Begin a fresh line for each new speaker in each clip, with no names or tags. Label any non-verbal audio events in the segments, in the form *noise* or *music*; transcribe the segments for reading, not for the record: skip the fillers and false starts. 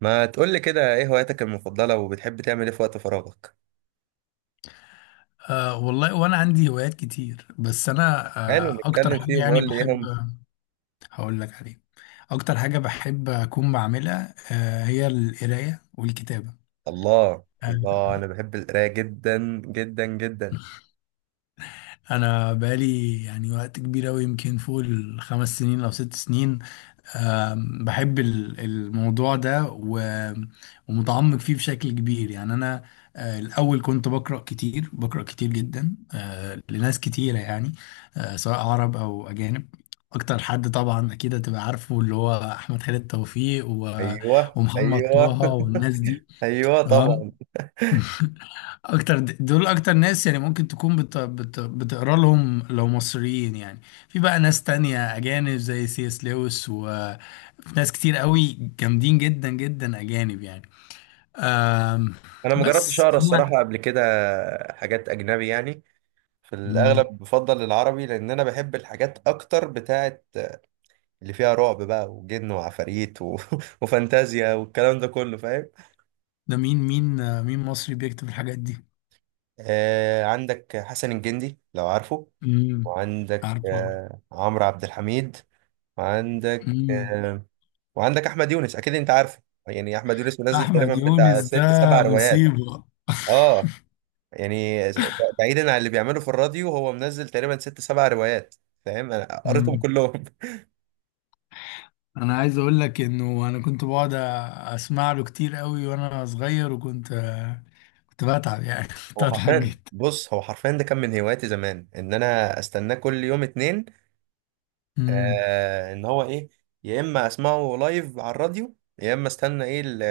ما تقول لي كده ايه هواياتك المفضلة وبتحب تعمل ايه في وقت فراغك؟
والله وانا عندي هوايات كتير، بس انا
حلو،
اكتر
نتكلم
حاجه
فيهم
يعني
وقول لي ايه
بحب.
هم.
هقول لك عليه. اكتر حاجه بحب اكون بعملها هي القرايه والكتابه.
الله
أه
الله، انا بحب القراية جدا جدا جدا.
انا بقالي يعني وقت كبير اوي، يمكن فوق ال5 سنين او 6 سنين. بحب الموضوع ده ومتعمق فيه بشكل كبير. يعني أنا الأول كنت بقرأ كتير، بقرأ كتير جدا، لناس كتيرة يعني، سواء عرب أو أجانب. أكتر حد طبعا أكيد هتبقى عارفه اللي هو أحمد خالد توفيق
ايوه
ومحمد طه
ايوه. *laughs*
والناس دي.
ايوه طبعا.
تمام. اكتر دول اكتر ناس يعني ممكن تكون بتقرا لهم لو مصريين يعني. في بقى ناس تانية اجانب زي سي اس لويس، وفي ناس كتير قوي جامدين جدا جدا اجانب يعني. أم...
انا ما جربتش
بس
اقرا
انا.
الصراحة قبل كده حاجات اجنبي يعني. في الاغلب
مم.
بفضل العربي لان انا بحب الحاجات اكتر بتاعت اللي فيها رعب بقى وجن وعفاريت *laughs* وفانتازيا والكلام ده كله فاهم.
ده مين مصري بيكتب الحاجات دي؟
عندك حسن الجندي لو عارفه.
امم.
وعندك
عارفه.
عمرو عبد الحميد. وعندك
امم.
وعندك احمد يونس اكيد انت عارفه. يعني احمد يونس منزل تقريبا
احمد
بتاع
يونس ده
ست سبع روايات.
مصيبة.
اه، يعني بعيدا عن اللي بيعمله في الراديو هو منزل تقريبا ست سبع روايات، فاهم، انا قريتهم
مم.
كلهم.
انا عايز اقول لك انه انا كنت بقعد اسمع له كتير قوي وانا صغير، وكنت كنت بتعب يعني، *laughs*
*laughs*
كنت
هو
بتعب
حرفيا،
جدا.
بص، هو حرفيا ده كان من هواياتي زمان ان انا استناه كل يوم اتنين.
امم.
ان هو ايه، يا اما اسمعه لايف على الراديو، يا اما استنى ايه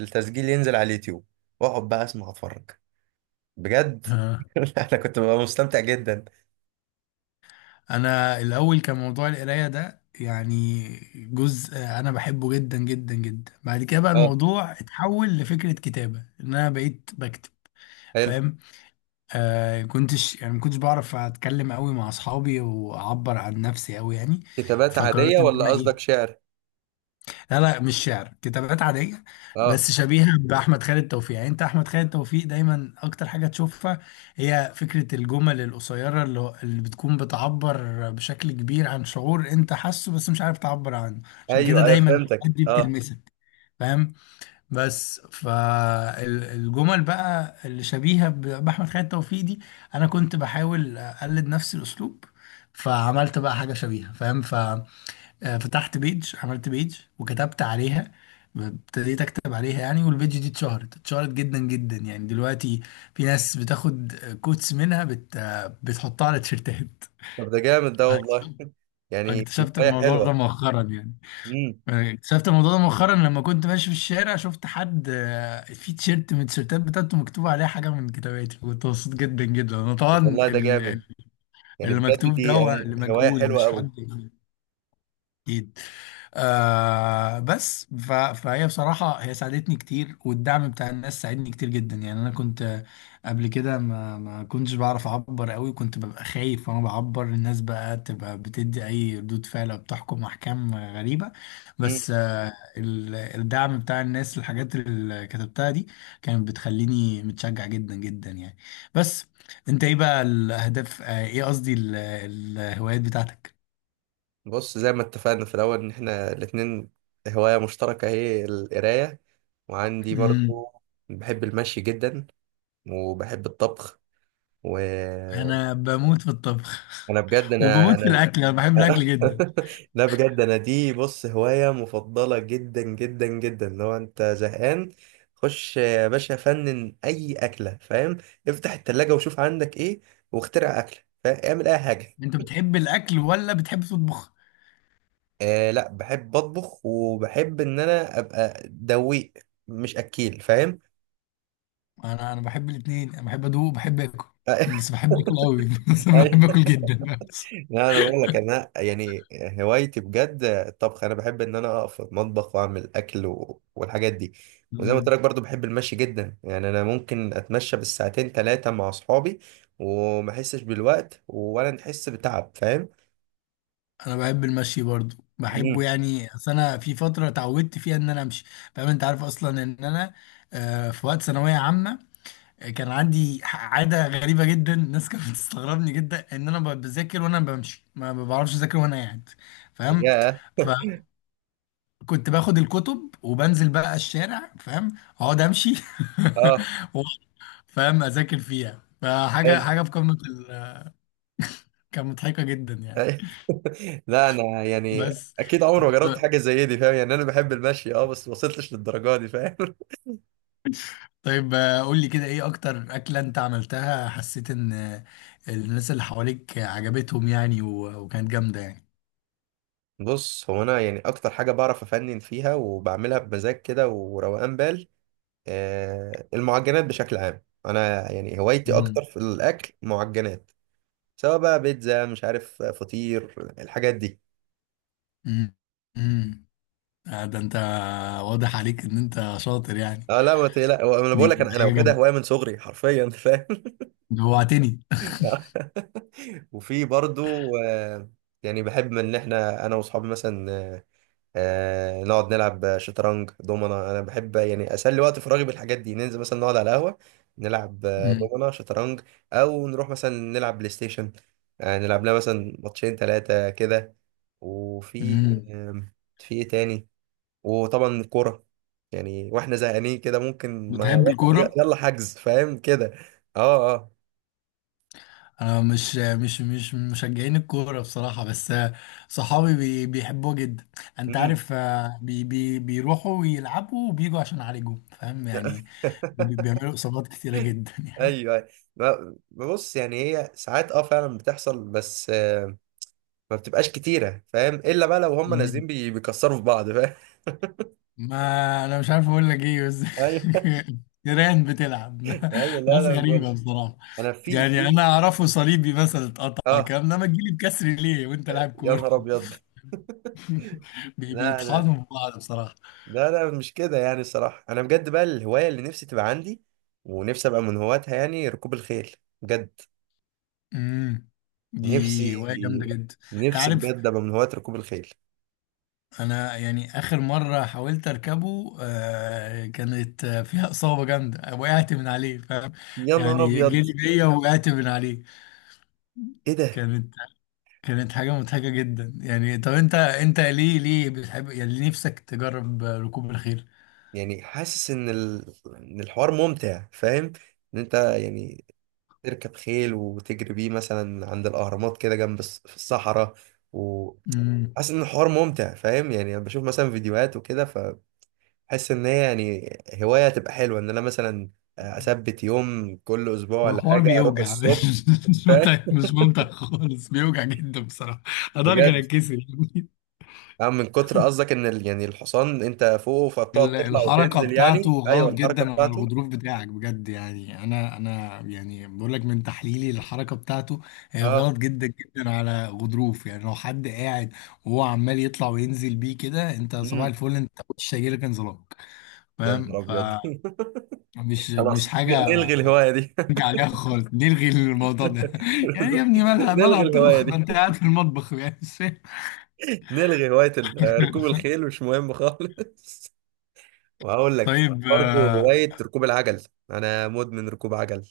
التسجيل ينزل على اليوتيوب واقعد بقى اسمع اتفرج، بجد.
آه.
*laughs* انا كنت ببقى مستمتع جدا.
انا الاول كان موضوع القرايه ده يعني جزء انا بحبه جدا جدا جدا. بعد كده بقى
اه،
الموضوع اتحول لفكره كتابه، ان انا بقيت بكتب.
حلو.
فاهم، كنتش يعني ما كنتش بعرف اتكلم قوي مع اصحابي واعبر عن نفسي قوي يعني.
كتابات عادية
فقررت ان
ولا
انا ايه.
قصدك شعر؟
لا لا، مش شعر، كتابات عادية.
اه،
بس شبيهة بأحمد خالد توفيق. يعني أنت أحمد خالد توفيق دايما أكتر حاجة تشوفها هي فكرة الجمل القصيرة اللي بتكون بتعبر بشكل كبير عن شعور أنت حاسه بس مش عارف تعبر عنه. عشان كده
ايوه ايوه
دايما
فهمتك،
الحاجات دي
اه.
بتلمسك. فاهم. بس فالجمل بقى اللي شبيهة بأحمد خالد توفيق دي، أنا كنت بحاول أقلد نفس الأسلوب. فعملت بقى حاجة شبيهة. فاهم. فتحت بيج، عملت بيج وكتبت عليها، ابتديت اكتب عليها يعني. والبيج دي اتشهرت جدا جدا يعني. دلوقتي في ناس بتاخد كوتس منها، بت... آه، بتحطها على تيشيرتات.
طب ده جامد، ده والله.
*laughs*
*laughs* يعني دي
اكتشفت
هواية
الموضوع ده
حلوة.
مؤخرا يعني.
امم.
اكتشفت الموضوع ده مؤخرا، لما كنت ماشي في الشارع شفت حد في تيشيرت من التيشيرتات بتاعته مكتوب عليه حاجة من كتاباتي. كنت مبسوط جدا جدا انا طبعا.
طب والله ده
ال- ال-
جامد، يعني
اللي
بجد
مكتوب ده
دي
هو
انا
اللي
هواية
مجهول،
حلوة
مش
قوي.
حد اكيد. فهي بصراحه هي ساعدتني كتير، والدعم بتاع الناس ساعدني كتير جدا يعني. انا كنت قبل كده ما كنتش بعرف اعبر قوي، كنت ببقى خايف وانا بعبر. الناس بقى تبقى بتدي اي ردود فعل أو بتحكم احكام غريبه.
امم.
بس الدعم بتاع الناس، الحاجات اللي كتبتها دي، كانت بتخليني متشجع جدا جدا يعني. بس انت ايه بقى الاهداف، ايه قصدي الهوايات بتاعتك؟
بص، زي ما اتفقنا في الاول ان احنا الاتنين هواية مشتركة هي القراية. وعندي
مم.
برضو بحب المشي جدا، وبحب الطبخ. وانا
انا بموت في الطبخ *laughs*
بجد انا
وبموت في
انا
الاكل، انا بحب الاكل
*laughs*
جدا.
لا، بجد، انا دي بص هواية مفضلة جدا جدا جدا. لو انت زهقان خش يا باشا فنن اي اكلة، فاهم. افتح التلاجة وشوف عندك ايه واخترع اكلة، فاهم، اعمل اي حاجة.
انت بتحب الاكل ولا بتحب تطبخ؟
لا، بحب اطبخ وبحب ان انا ابقى دويق مش اكيل، فاهم.
انا بحب الاثنين. انا بحب ادوق وبحب اكل. بس
*laughs*
بحب اكل قوي *laughs* بس أنا بحب اكل جدا بس.
لا انا بقول لك، انا يعني هوايتي بجد الطبخ. انا بحب ان انا اقف في المطبخ واعمل اكل والحاجات دي. وزي ما قلت
مم.
لك برضو بحب المشي جدا، يعني انا ممكن اتمشى بالساعتين ثلاثه مع اصحابي وما احسش بالوقت ولا نحس بتعب، فاهم.
انا بحب المشي برضو، بحبه
امم.
يعني. اصل انا في فتره اتعودت فيها ان انا امشي. فاهم، انت عارف اصلا ان انا في وقت ثانويه عامه، كان عندي عاده غريبه جدا. الناس كانت بتستغربني جدا ان انا بذاكر وانا بمشي. ما بعرفش اذاكر وانا قاعد. فاهم،
يا
كنت باخد الكتب وبنزل بقى الشارع. فاهم، اقعد امشي
اه،
*laughs* و- فاهم اذاكر فيها. فحاجه
حلو.
حاجه في قمه كانت مضحكه جدا يعني.
*laughs* لا انا يعني
بس
اكيد عمري ما جربت
طب-
حاجه زي دي، فاهم يعني. انا بحب المشي، اه، بس ما وصلتش للدرجه دي، فاهم. *laughs*
طيب، قول لي كده ايه اكتر اكله انت عملتها حسيت ان الناس اللي حواليك عجبتهم يعني، وكانت جامده يعني؟
بص، هو انا يعني اكتر حاجه بعرف افنن فيها وبعملها بمزاج كده وروقان بال، المعجنات بشكل عام. انا يعني هوايتي اكتر
امم.
في الاكل معجنات. سواء بقى بيتزا، مش عارف، فطير، الحاجات دي.
امم. أمم. ده انت واضح عليك ان انت شاطر يعني.
اه لا ما تقلق، هو انا
دي
بقول لك انا
حاجه
واخدها
جامده،
هوايه من صغري حرفيا، انت فاهم.
جوعتني.
*laughs* وفي برضو، يعني بحب ان احنا انا واصحابي مثلا نقعد نلعب شطرنج دومنا. انا بحب يعني اسلي وقت فراغي بالحاجات دي. ننزل مثلا نقعد على قهوه نلعب
امم.
دومنا شطرنج. او نروح مثلا نلعب بلاي ستيشن، نلعب لنا مثلا ماتشين ثلاثه كده. وفي
أمم.
آم، في ايه تاني؟ وطبعا الكوره، يعني واحنا زهقانين كده ممكن ما
بتحب
يلا
الكوره؟
يلا حجز، فاهم كده. اه اه.
انا مش من مشجعين الكوره بصراحه، بس صحابي بيحبوه جدا. انت
مم.
عارف، آه، بي بي بيروحوا ويلعبوا وبيجوا عشان يعالجوا. فاهم يعني،
*laughs*
بيعملوا اصابات كتيره جدا *laughs* يعني.
ايوه، أيوة. بص، يعني هي ساعات فعلا بتحصل، بس ما بتبقاش كتيره، فاهم، الا بقى لو هم
مم.
نازلين بيكسروا في بعض، فاهم.
ما انا مش عارف اقول لك ايه بس،
*laughs* ايوه
*laughs* تيران بتلعب.
ايوه،
*laughs*
لا
ناس
لا، أنا بقول
غريبه بصراحه.
انا في
يعني انا
في
اعرفه صليبي مثلا اتقطع،
اه،
كام انما تجيلي بكسر ليه وانت لاعب
يا
كوره؟
نهار ابيض.
*laughs*
لا انا،
بيطحنوا في بعض بصراحه.
لا لا مش كده يعني. الصراحه انا بجد بقى الهوايه اللي نفسي تبقى عندي ونفسي ابقى من هواتها يعني ركوب الخيل. بجد،
امم. دي
نفسي،
هواية جامدة جدا. انت
نفسي
عارف،
بجد ابقى من هواة ركوب الخيل.
انا يعني اخر مرة حاولت اركبه كانت فيها اصابة جامدة، وقعت من عليه. فاهم،
يا نهار
يعني
ابيض،
جري بيا، وقعت من عليه.
ايه ده؟
كانت كانت حاجة مضحكة جدا يعني. طب انت ليه بتحب، يعني ليه نفسك تجرب ركوب الخيل؟
يعني حاسس ان ان الحوار ممتع، فاهم. ان انت يعني تركب خيل وتجري بيه مثلا عند الأهرامات كده جنب في الصحراء.
امم.
وحاسس إن الحوار ممتع، فاهم. يعني أنا بشوف مثلا فيديوهات وكده فبحس إن هي يعني هواية تبقى حلوة، إن أنا مثلا أثبت يوم كل أسبوع
هو
ولا
حوار
حاجة أروح
بيوجع، *laughs*
الصبح،
مش ممتع،
فاهم،
مش ممتع خالص، بيوجع جدا بصراحة. اداري كان
بجد.
اتكسر. *laughs*
أه، من كتر، قصدك إن يعني الحصان أنت فوقه فبتقعد تطلع
الحركة
وتنزل،
بتاعته
يعني أيوه
غلط
الحركة
جدا على
بتاعته.
الغضروف بتاعك بجد. يعني انا يعني بقول لك من تحليلي، الحركة بتاعته هي
أه.
غلط جدا جدا على غضروف. يعني لو حد قاعد وهو عمال يطلع وينزل بيه كده، انت صباح
امم.
الفل، انت وش هيجيلك انزلاق.
يا
فاهم،
نهار أبيض. *laughs*
فمش
خلاص،
مش حاجة
نلغي الهواية دي.
نرجع عليها خالص. نلغي الموضوع ده. *laughs* يعني يا
*laughs*
ابني مالها مالها
نلغي الهواية
الطبخ، ما
دي،
انت قاعد في المطبخ يعني، مش فاهم.
نلغي هواية ركوب
*laughs*
الخيل، مش مهم خالص. *laughs* وهقول لك في
طيب،
برضه هواية ركوب العجل. أنا مدمن ركوب عجل.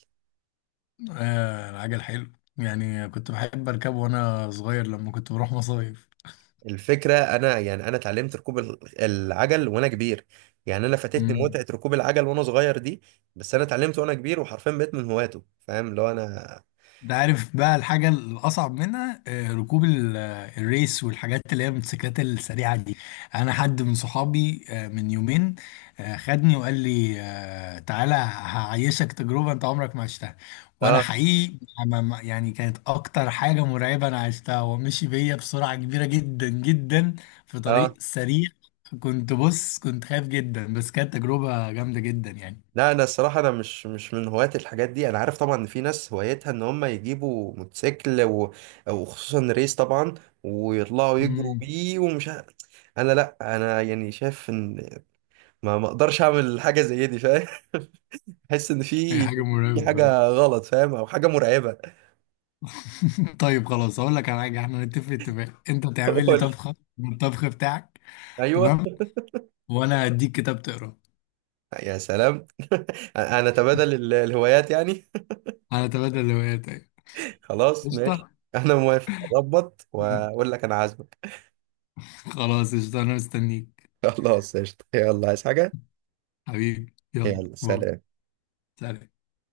آه، العجل حلو. يعني كنت بحب اركبه وانا صغير لما كنت بروح مصايف.
الفكرة أنا يعني أنا اتعلمت ركوب العجل وأنا كبير. يعني أنا فاتتني
مم.
متعة ركوب العجل وأنا صغير دي. بس أنا اتعلمت وأنا كبير وحرفيا بقيت من هواته، فاهم، اللي هو أنا.
ده عارف بقى الحاجة الأصعب منها، ركوب الريس والحاجات اللي هي الموتوسيكلات السريعة دي. أنا حد من صحابي من يومين خدني وقال لي تعالى هعيشك تجربة أنت عمرك ما عشتها. وأنا
آه،
حقيقي يعني كانت أكتر حاجة مرعبة أنا عشتها، ومشي بيا بسرعة كبيرة جدا جدا في طريق
آه.
سريع. بص، كنت خايف جدا، بس كانت تجربة جامدة جدا يعني.
لا انا الصراحه انا مش من هواة الحاجات دي. انا عارف طبعا ان في ناس هوايتها ان هم يجيبوا موتوسيكل وخصوصا ريس طبعا، ويطلعوا يجروا
امم.
بيه ومش انا، لا، انا يعني شايف ان ما اقدرش اعمل حاجه زي دي، فاهم. *laughs* احس ان
هي
في
حاجة
في
مرعبة.
حاجه غلط، فاهم، او حاجه مرعبه.
*laughs* طيب خلاص، اقول لك على حاجه احنا نتفق اتفاق: انت
*laughs*
تعمل لي
قول لي.
طبخه من الطبخ بتاعك.
ايوه.
تمام، وانا هديك كتاب تقراه.
يا سلام. *laughs* انا تبادل الهوايات يعني.
هنتبادل الهوايات، ايوه.
*laughs* خلاص ماشي،
قشطه.
انا موافق، اضبط واقول لك انا عازمك.
خلاص قشطه، انا مستنيك.
*laughs* خلاص قشطه، يلا عايز حاجه؟
حبيبي، يلا
يلا
باي.
سلام.
سلام.